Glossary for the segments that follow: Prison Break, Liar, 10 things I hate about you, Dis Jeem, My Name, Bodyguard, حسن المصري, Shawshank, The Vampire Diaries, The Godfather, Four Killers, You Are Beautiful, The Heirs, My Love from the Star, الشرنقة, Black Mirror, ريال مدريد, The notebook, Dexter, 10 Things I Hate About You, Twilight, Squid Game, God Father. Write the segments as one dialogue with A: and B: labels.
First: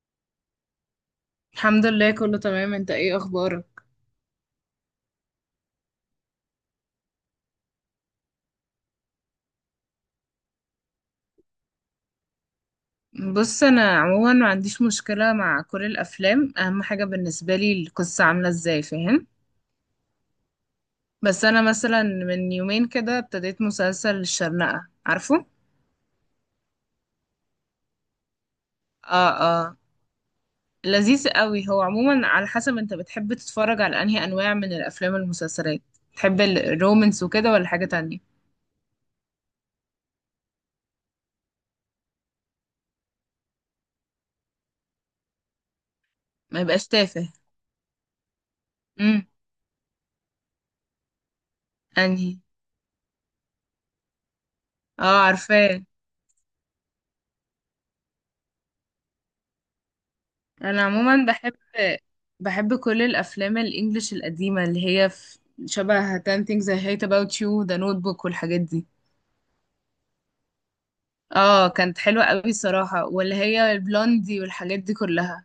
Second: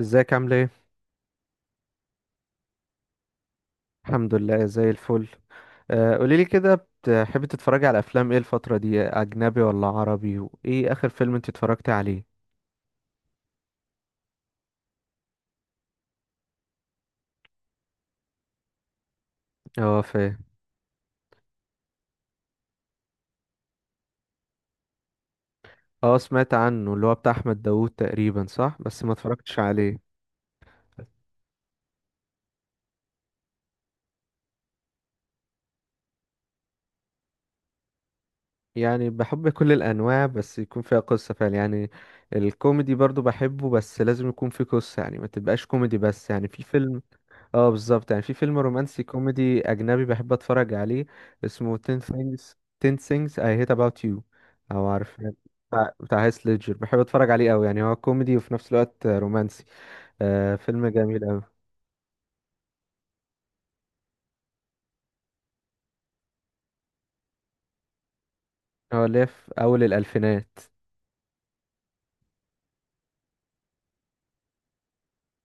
A: ازيك، عامل ايه؟
B: الحمد لله، كله تمام. انت ايه اخبارك؟
A: الحمد لله زي الفل. قوليلي كده، بتحبي تتفرجي على افلام ايه الفتره دي؟ اجنبي ولا عربي؟ وايه اخر فيلم انت اتفرجتي عليه؟
B: بص، انا عموما ما عنديش مشكلة مع كل الافلام، اهم حاجة بالنسبة لي القصة عاملة ازاي، فاهم؟
A: اه فاهم.
B: بس انا مثلا من يومين كده ابتديت مسلسل الشرنقة، عارفه؟
A: اه سمعت عنه، اللي هو بتاع احمد داوود تقريبا، صح؟ بس ما
B: اه.
A: اتفرجتش
B: اه،
A: عليه.
B: لذيذ قوي. هو عموما على حسب انت بتحب تتفرج على انهي انواع من الافلام والمسلسلات، تحب الرومانس وكده ولا حاجة تانية؟
A: يعني بحب كل الانواع، بس يكون فيها قصه فعلا يعني. الكوميدي برضو بحبه، بس لازم يكون فيه قصه، يعني ما تبقاش كوميدي بس، يعني
B: ما
A: في
B: يبقاش
A: فيلم.
B: تافه.
A: اه بالظبط، يعني في فيلم رومانسي
B: امم
A: كوميدي اجنبي بحب اتفرج عليه، اسمه 10
B: انهي؟
A: things. 10 things I hate about you. او عارف
B: اه، عارفاه.
A: بتاع هيث ليدجر، بحب اتفرج عليه قوي، يعني هو كوميدي وفي نفس الوقت رومانسي. آه
B: انا
A: فيلم جميل
B: عموما
A: قوي.
B: بحب كل الافلام الانجليش القديمه اللي هي في شبه 10 things I hate about you، The notebook والحاجات دي.
A: هو اللي في اول الالفينات.
B: اه، كانت حلوه قوي صراحه، واللي هي البلوندي والحاجات دي كلها.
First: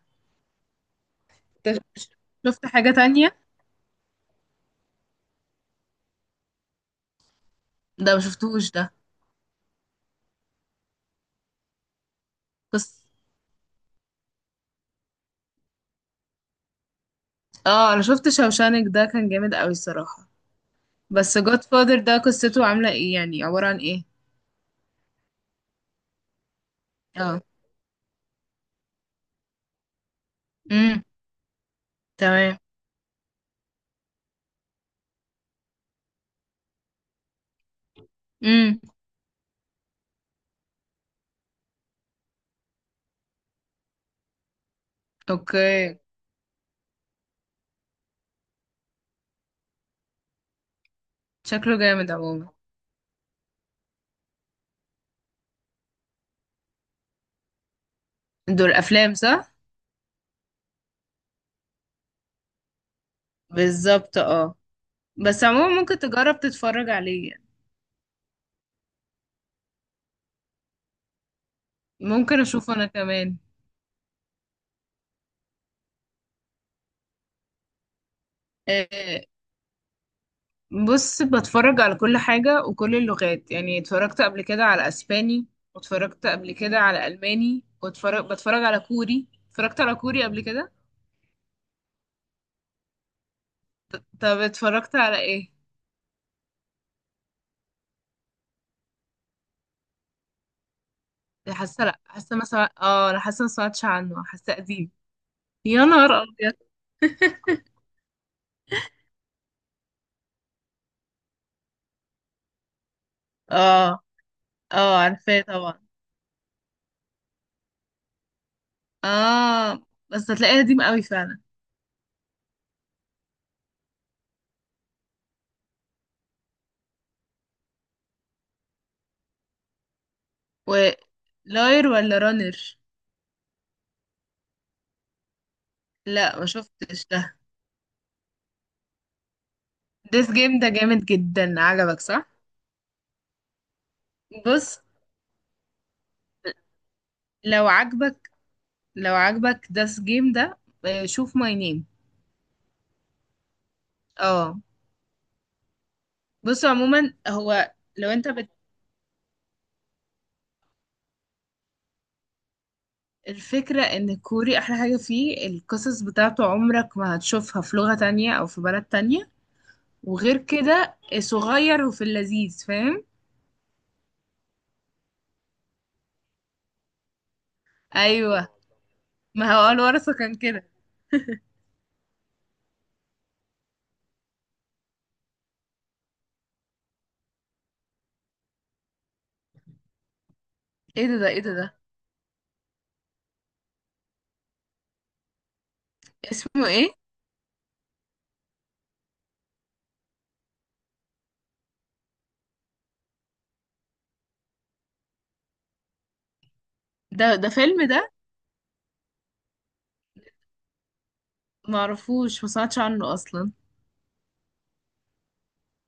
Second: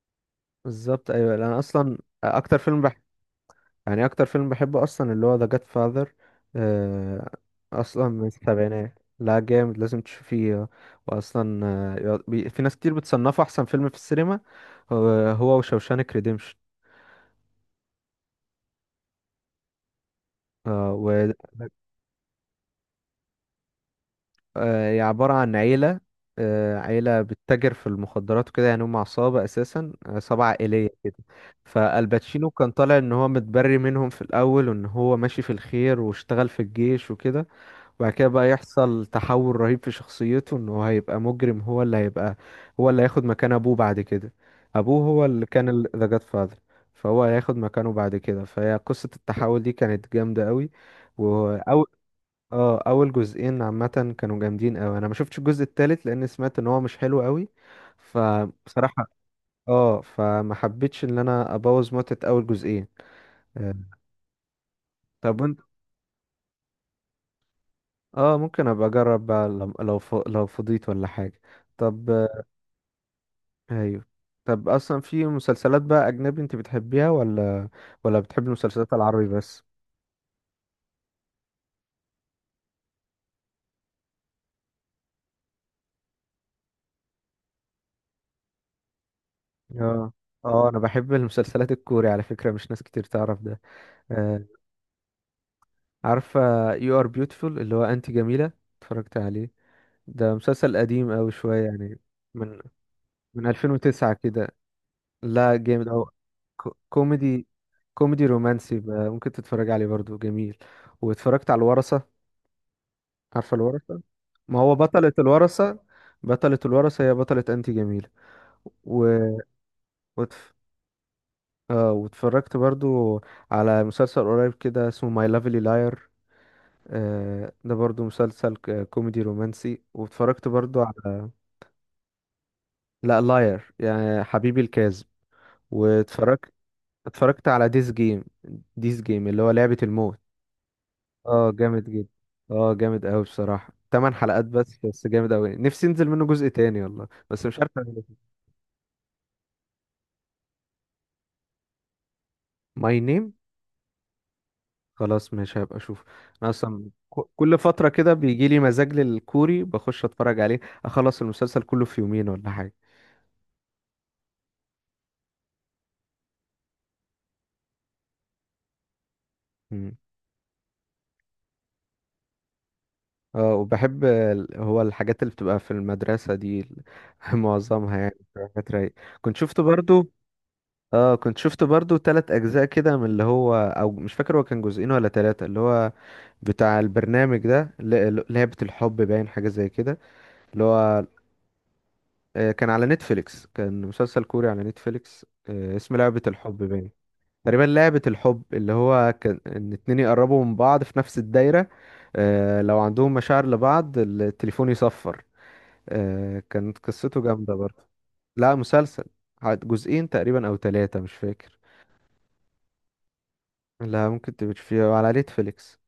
A: بالظبط ايوه، انا
B: انت
A: اصلا اكتر
B: شفت
A: فيلم
B: حاجه
A: بحبه،
B: تانية؟
A: يعني اكتر فيلم بحبه اصلا اللي هو ذا جاد فاذر. اصلا
B: ده ما
A: من
B: شفتوش ده.
A: السبعينات، لا جامد، لازم تشوفيه. واصلا في ناس كتير
B: بس
A: بتصنفه احسن فيلم في السينما. هو وشوشانك ريديمشن.
B: اه، انا شفت شوشانك ده، كان جامد قوي صراحه.
A: وهي
B: بس God Father ده قصته عامله ايه يعني، عباره عن ايه؟
A: عبارة عن عيلة. عيلة
B: اه.
A: بتتاجر في المخدرات وكده، يعني هم عصابة، أساسا عصابة عائلية
B: امم
A: كده. فالباتشينو
B: تمام.
A: كان طالع إن هو متبري منهم في الأول، وإن هو ماشي في الخير واشتغل في الجيش وكده. وبعد كده بقى
B: امم
A: يحصل تحول رهيب في شخصيته، ان هو هيبقى مجرم، هو اللي هيبقى، هو اللي هياخد مكان ابوه بعد كده. ابوه هو اللي كان
B: اوكي.
A: ذا جاد فاذر. فهو هياخد مكانه بعد كده، فهي قصة التحول دي كانت جامدة قوي.
B: شكله
A: واول
B: جامد عموما.
A: اه اول جزئين عامة كانوا جامدين قوي، انا ما شفتش الجزء التالت لان سمعت ان هو مش حلو قوي،
B: دول
A: فبصراحة
B: افلام صح؟
A: اه فما حبيتش ان انا ابوظ متعة اول جزئين. آه،
B: بالظبط، اه.
A: طب
B: بس
A: انت،
B: عموما ممكن تجرب تتفرج عليه يعني.
A: اه ممكن ابقى اجرب بقى لو فضيت ولا حاجة. طب
B: ممكن اشوفه انا كمان.
A: ايوه. طب اصلا في مسلسلات بقى اجنبي انت بتحبيها، ولا ولا بتحبي المسلسلات
B: آه،
A: العربي بس؟
B: بص، بتفرج على كل حاجة وكل اللغات. يعني اتفرجت قبل كده على اسباني، واتفرجت قبل كده على الماني، بتفرج على كوري، اتفرجت على
A: اه
B: كوري قبل
A: اه
B: كده.
A: انا بحب المسلسلات الكوري على فكرة، مش ناس كتير تعرف ده.
B: طب
A: آه.
B: اتفرجت على ايه؟
A: عارفة You Are Beautiful، اللي هو انت جميلة، اتفرجت عليه. ده مسلسل قديم اوي شوية
B: حاسه، لا
A: يعني،
B: حاسه ما
A: من
B: سمع... اه انا حاسه
A: من
B: ما سمعتش
A: 2009
B: عنه،
A: كده.
B: حاسه قديم.
A: لا
B: يا
A: جامد اوي.
B: نهار ابيض.
A: كوميدي، كوميدي رومانسي بقى، ممكن تتفرج عليه برضو، جميل. واتفرجت على الورثة، عارفة
B: اه.
A: الورثة؟ ما هو
B: اه،
A: بطلة
B: عارفاه طبعا.
A: الورثة، بطلة الورثة هي بطلة أنتي جميلة. و...
B: اه، بس
A: وتف...
B: هتلاقيه قديم قوي فعلا.
A: آه واتفرجت برضو على مسلسل قريب كده اسمه ماي لافلي لاير. آه ده برضو مسلسل كوميدي رومانسي. واتفرجت برضو على،
B: ولاير ولا رانر؟
A: لا لاير يعني حبيبي الكاذب.
B: لا ما
A: واتفرجت،
B: شفتش ده.
A: اتفرجت على ديس جيم، ديس جيم اللي هو لعبة الموت.
B: ديس جيم ده جامد
A: اه
B: جدا،
A: جامد
B: عجبك
A: جدا.
B: صح؟
A: اه جامد قوي بصراحة، تمن حلقات بس
B: بص،
A: بس جامد قوي، نفسي ينزل منه جزء تاني والله، بس مش
B: لو
A: عارف.
B: عجبك لو عجبك ديس جيم ده، شوف ماي نيم.
A: ماي نيم،
B: اه.
A: خلاص مش هبقى اشوف. انا
B: بص
A: اصلا
B: عموما
A: كل
B: هو
A: فترة
B: لو
A: كده بيجي لي مزاج للكوري، بخش اتفرج عليه، اخلص المسلسل كله في يومين ولا حاجة.
B: الفكرة ان الكوري احلى حاجة فيه القصص بتاعته، عمرك ما هتشوفها في لغة تانية او في بلد تانية.
A: مم.
B: وغير كده صغير، وفي اللذيذ، فاهم؟
A: اه وبحب هو الحاجات اللي بتبقى في المدرسة دي معظمها يعني
B: ايوه،
A: بتبقى حاجات رايقة. كنت
B: ما
A: شفت
B: هو
A: برضو.
B: الورثة كان كده.
A: اه كنت شفت برضو تلات اجزاء كده من اللي هو، او مش فاكر هو كان جزئين ولا تلاتة، اللي هو بتاع البرنامج ده لعبة الحب باين، حاجة زي كده، اللي هو
B: ايه ده؟
A: كان على نتفليكس، كان مسلسل كوري على نتفليكس. اسمه لعبة الحب
B: اسمه ايه
A: باين تقريبا، لعبة الحب اللي هو كان ان اتنين يقربوا من بعض في نفس الدايرة. لو عندهم مشاعر لبعض التليفون يصفر. كانت قصته
B: ده ده
A: جامدة برضه.
B: فيلم ده؟
A: لا مسلسل، عاد جزئين تقريبا او ثلاثة مش فاكر.
B: معرفوش، ما سمعتش عنه اصلا.
A: لا ممكن تبقى فيه على نتفليكس.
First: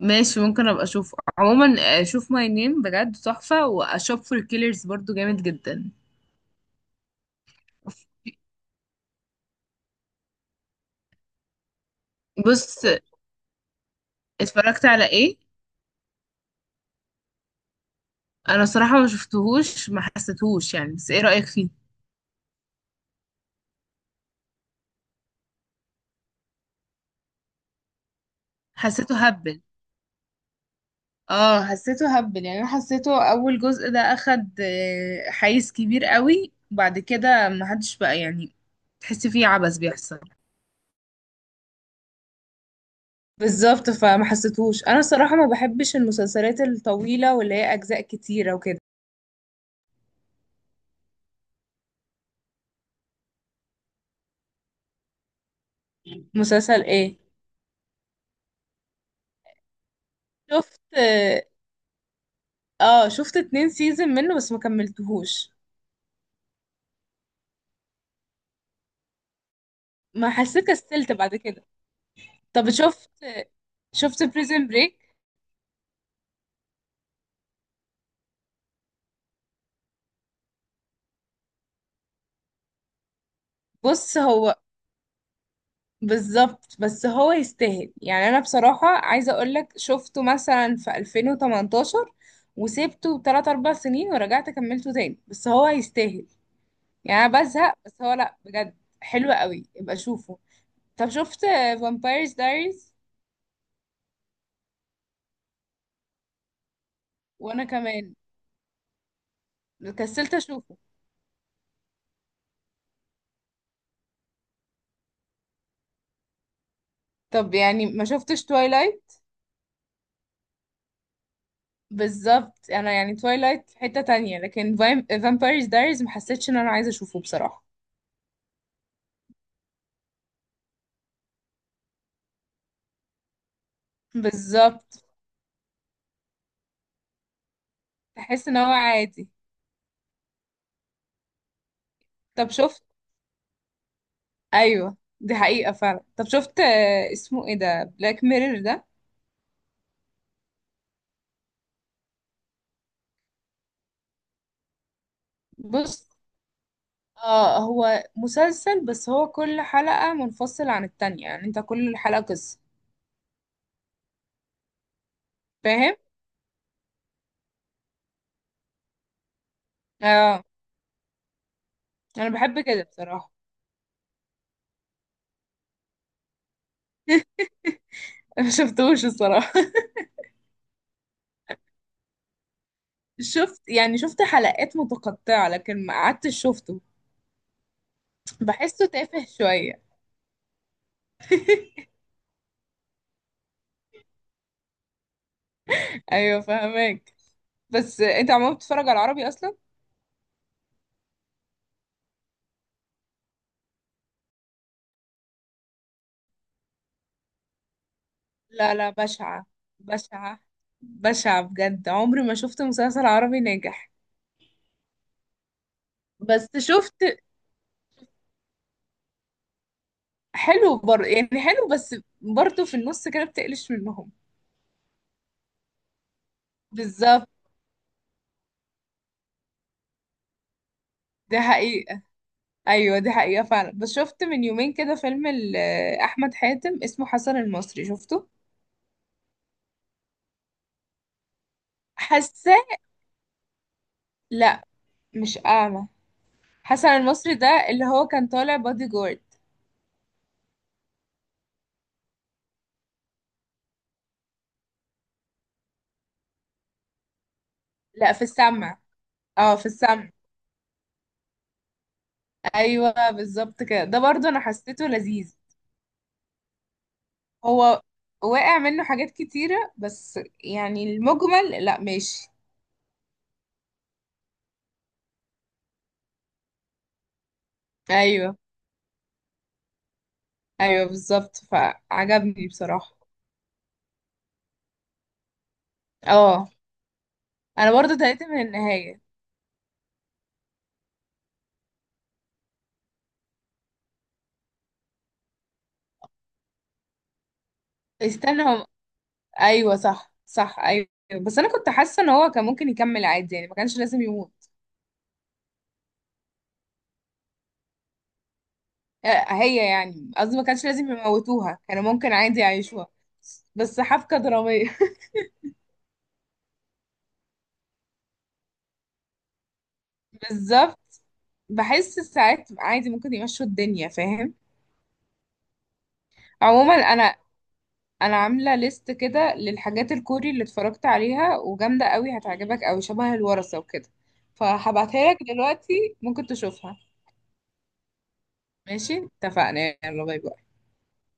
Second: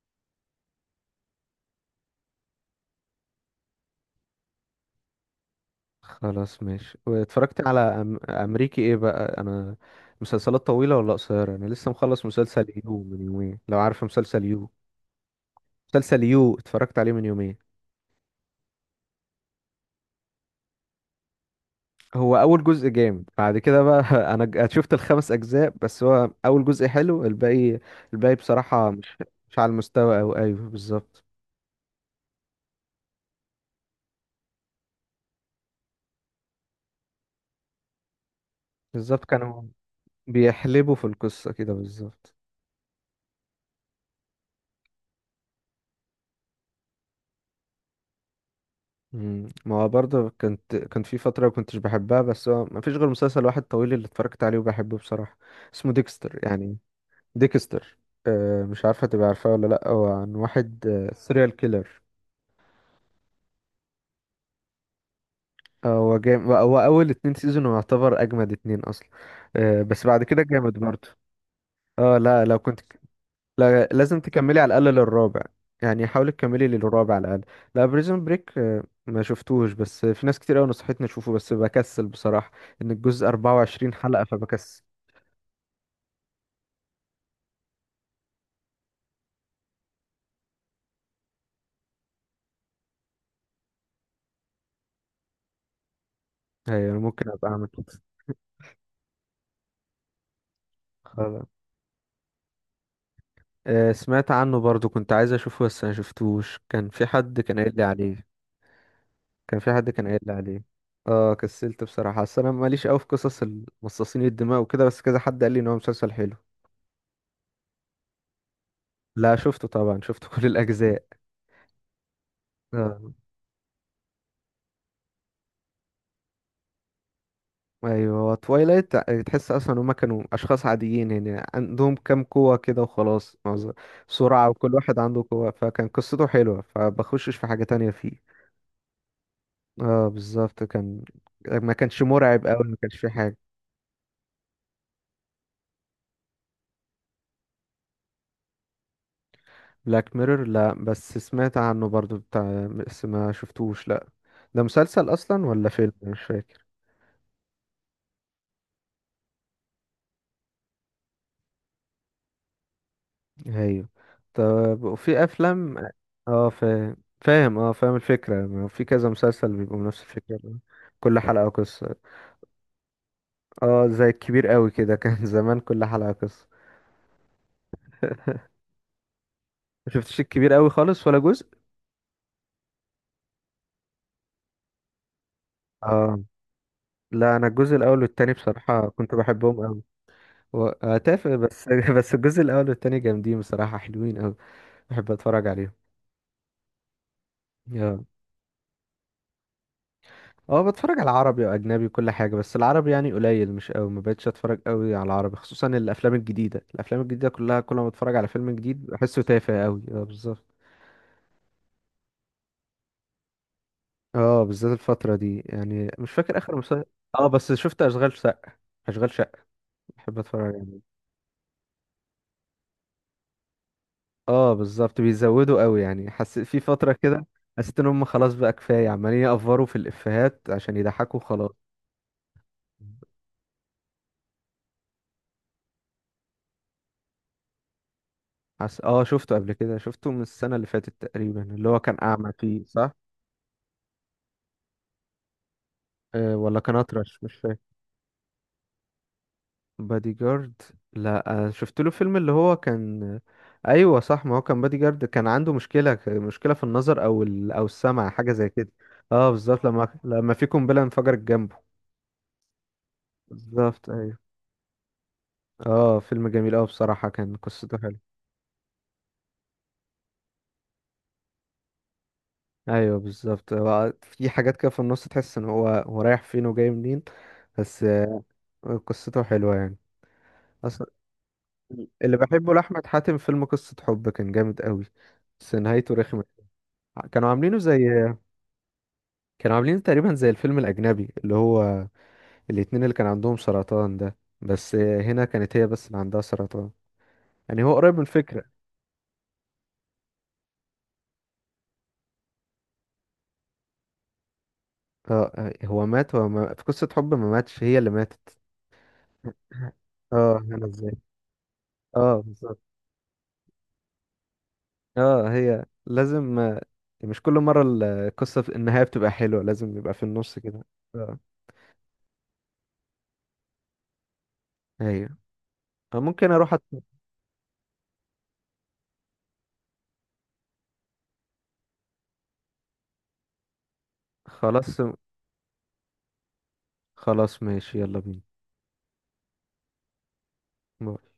B: ماشي، ممكن ابقى اشوفه عموما. اشوف ماي نيم بجد تحفة، واشوف فور كيلرز برضو جامد جدا.
A: خلاص ماشي. واتفرجت على امريكي، ايه بقى انا، مسلسلات طويلة ولا قصيرة؟ انا لسه مخلص مسلسل
B: بص،
A: يو من يومين، لو عارف مسلسل يو.
B: اتفرجت على ايه؟
A: مسلسل يو اتفرجت عليه من يومين.
B: انا صراحة ما شفتهوش، ما حسيتهوش يعني. بس ايه رأيك فيه؟
A: هو اول جزء جامد، بعد كده بقى انا شفت الخمس اجزاء، بس هو اول جزء حلو، الباقي الباقي بصراحة
B: حسيته
A: مش، مش
B: هبل.
A: على المستوى، او ايوه بالظبط.
B: اه حسيته هبل، يعني انا حسيته اول جزء ده اخد حيز كبير قوي، وبعد كده ما حدش بقى يعني
A: بالظبط
B: تحس فيه
A: كانوا
B: عبث بيحصل.
A: بيحلبوا في القصة كده بالظبط.
B: بالظبط، فما حسيتهوش انا صراحة. ما بحبش المسلسلات الطويلة واللي هي اجزاء كتيرة وكده.
A: مم. ما هو برضه كنت، كان في فترة ما كنتش بحبها، بس هو ما فيش غير مسلسل واحد طويل اللي اتفرجت عليه وبحبه بصراحة، اسمه ديكستر يعني.
B: مسلسل ايه؟
A: ديكستر. أه مش عارفة تبقى عارفاه ولا لأ، هو عن
B: شفت.
A: واحد سيريال كيلر.
B: اه شفت اتنين سيزون منه بس ما كملتهوش،
A: هو جامد، هو اول اتنين سيزون يعتبر اجمد اتنين اصلا. بس بعد
B: ما
A: كده
B: حسيت،
A: جامد برضه.
B: كسلت بعد كده.
A: اه لا لو
B: طب
A: كنت،
B: شفت،
A: لا لازم
B: شفت
A: تكملي
B: بريزن
A: على الاقل
B: بريك؟
A: للرابع. يعني حاولي تكملي للرابع على الاقل. لا بريزون بريك ما شفتوش، بس في ناس كتير قوي نصحتني اشوفه بس بكسل بصراحة، ان الجزء 24
B: بص،
A: حلقة،
B: هو
A: فبكسل.
B: بالظبط، بس هو يستاهل يعني. انا بصراحة عايزة اقولك شفته مثلا في 2018، وسيبته 3 4 سنين ورجعت كملته تاني، بس هو يستاهل.
A: ايوه أنا
B: يعني
A: ممكن
B: انا
A: ابقى اعمل
B: بزهق، بس
A: كده.
B: هو لا بجد حلو قوي، يبقى شوفه. طب شفت
A: خلاص.
B: فامبايرز دايريز؟
A: سمعت عنه برضه كنت عايز اشوفه، بس ما شفتوش. كان في حد كان
B: وانا
A: قايل لي
B: كمان
A: عليه. كان في حد كان قايل لي
B: كسلت
A: عليه.
B: اشوفه.
A: اه كسلت بصراحة، اصل انا ماليش قوي في قصص المصاصين الدماء وكده، بس كذا حد قال لي ان هو مسلسل حلو.
B: طب يعني ما شفتش تويلايت؟
A: لا شفته طبعا، شفت كل الاجزاء.
B: بالظبط. انا
A: آه.
B: يعني تويلايت في حتة تانية، لكن فامبايرز دايريز ما حسيتش ان انا عايزة اشوفه بصراحة.
A: ايوه توايلايت، تحس اصلا هما كانوا اشخاص عاديين، يعني عندهم كام قوة كده وخلاص، معظم سرعة، وكل واحد
B: بالظبط،
A: عنده قوة، فكان قصته حلوة فبخشش في حاجة تانية فيه.
B: تحس ان هو عادي.
A: اه بالظبط كان، ما كانش مرعب
B: طب
A: قوي، ما
B: شفت.
A: كانش فيه حاجة.
B: ايوه دي حقيقة فعلا. طب شفت، اسمه ايه ده، بلاك ميرور ده؟
A: بلاك ميرور لا، بس سمعت عنه برضو بتاع، بس ما شفتوش لا. ده مسلسل اصلا ولا فيلم
B: بص،
A: مش فاكر؟
B: اه هو مسلسل، بس هو كل حلقة منفصلة عن التانية. يعني انت كل حلقة قصة،
A: ايوه. طب وفي افلام؟
B: فاهم؟
A: اه فاهم. فاهم اه فاهم الفكره، ما في كذا مسلسل بيبقوا نفس الفكره
B: اه
A: ده. كل حلقه قصه.
B: انا بحب كده بصراحة.
A: اه زي الكبير قوي كده كان زمان كل حلقه قصه.
B: ما شفتوش الصراحة.
A: ما شفتش الكبير قوي خالص ولا جزء.
B: شفت يعني، شفت حلقات متقطعة لكن ما
A: اه
B: قعدتش شفته.
A: لا انا الجزء الاول والتاني
B: بحسه
A: بصراحه كنت
B: تافه
A: بحبهم
B: شوية.
A: قوي. تافه بس بس الجزء الاول والتاني جامدين بصراحه، حلوين قوي. بحب اتفرج
B: ايوه فهمك. بس
A: عليهم.
B: انت عمال بتتفرج على العربي اصلا؟
A: اه بتفرج على عربي واجنبي وكل حاجه، بس العربي يعني قليل مش قوي، ما بقتش اتفرج قوي على العربي، خصوصا الافلام الجديده. الافلام الجديده كلها كل ما بتفرج على فيلم
B: لا
A: جديد
B: لا
A: بحسه
B: بشعة.
A: تافه قوي، اه
B: بشعة.
A: بالظبط.
B: بشعة بجد، عمري ما شفت مسلسل عربي ناجح.
A: اه بالذات الفتره دي، يعني مش فاكر
B: بس
A: اخر مسلسل.
B: شفت،
A: اه بس شفت اشغال شقه، اشغال شقه بحب اتفرج
B: حلو
A: عليه.
B: يعني حلو، بس برضه في النص كده بتقلش منهم.
A: اه بالظبط بيزودوا قوي، يعني حسيت في فتره كده،
B: بالظبط،
A: حسيت ان هم خلاص بقى كفايه، عمالين يأفوروا في الافيهات عشان يضحكوا
B: دي
A: خلاص.
B: حقيقة. أيوة دي حقيقة فعلا. بس شفت من يومين كده فيلم أحمد حاتم، اسمه حسن المصري، شفته؟
A: اه شفته قبل كده، شفته من السنه اللي فاتت تقريبا، اللي هو كان اعمى
B: حاسة،
A: فيه صح؟
B: لا مش أعمى.
A: ولا كان
B: حسن
A: اطرش مش
B: المصري ده
A: فاكر.
B: اللي هو كان طالع بادي جارد.
A: بادي جارد، لا أنا شفت له فيلم اللي هو كان. ايوه صح، ما هو كان بادي جارد، كان عنده مشكله مشكله في النظر او او السمع،
B: لا في
A: حاجه زي كده.
B: السمع.
A: اه
B: اه
A: بالظبط،
B: في
A: لما
B: السمع.
A: لما في قنبله انفجرت جنبه.
B: ايوه بالظبط كده.
A: بالظبط
B: ده
A: ايوه.
B: برضو انا حسيته لذيذ.
A: اه فيلم جميل اوي بصراحه، كان قصته
B: هو
A: حلوه.
B: واقع منه حاجات كتيرة، بس يعني المجمل لا ماشي.
A: ايوه بالظبط، هو في حاجات كده في النص تحس ان هو رايح فين وجاي منين، بس
B: ايوه،
A: قصته حلوه يعني.
B: ايوه
A: اصلا
B: بالظبط،
A: اللي
B: فعجبني
A: بحبه لاحمد
B: بصراحة.
A: حاتم فيلم قصه حب، كان جامد قوي، بس نهايته رخمه.
B: اه
A: كانوا عاملينه
B: انا برضو
A: زي،
B: تهيت من النهاية.
A: كانوا عاملينه تقريبا زي الفيلم الأجنبي اللي هو الاتنين اللي كان عندهم سرطان ده، بس هنا كانت هي بس اللي عندها سرطان، يعني هو قريب من
B: استنى
A: الفكرة.
B: هم. ايوه صح صح، ايوه. بس انا كنت حاسة ان هو كان ممكن يكمل عادي، يعني ما كانش لازم يموت.
A: اه هو مات، هو ما... في قصة حب ما ماتش، هي اللي ماتت.
B: هي يعني، قصدي
A: اه
B: ما
A: هنا
B: كانش لازم
A: ازاي؟
B: يموتوها، كانوا ممكن
A: اه
B: عادي
A: بالظبط.
B: يعيشوها. بس حبكة درامية.
A: اه هي لازم مش كل مرة القصة في النهاية بتبقى حلوة، لازم يبقى في النص كده.
B: بالظبط.
A: اه
B: بحس ساعات عادي ممكن يمشوا الدنيا، فاهم؟
A: ايوه. ممكن اروح
B: عموما انا، انا عامله ليست كده للحاجات الكوري اللي اتفرجت عليها وجامده قوي، هتعجبك قوي، شبه الورثه وكده،
A: خلاص.
B: فهبعتها لك دلوقتي ممكن تشوفها.
A: خلاص ماشي يلا
B: ماشي، اتفقنا، يلا باي باي.
A: بينا.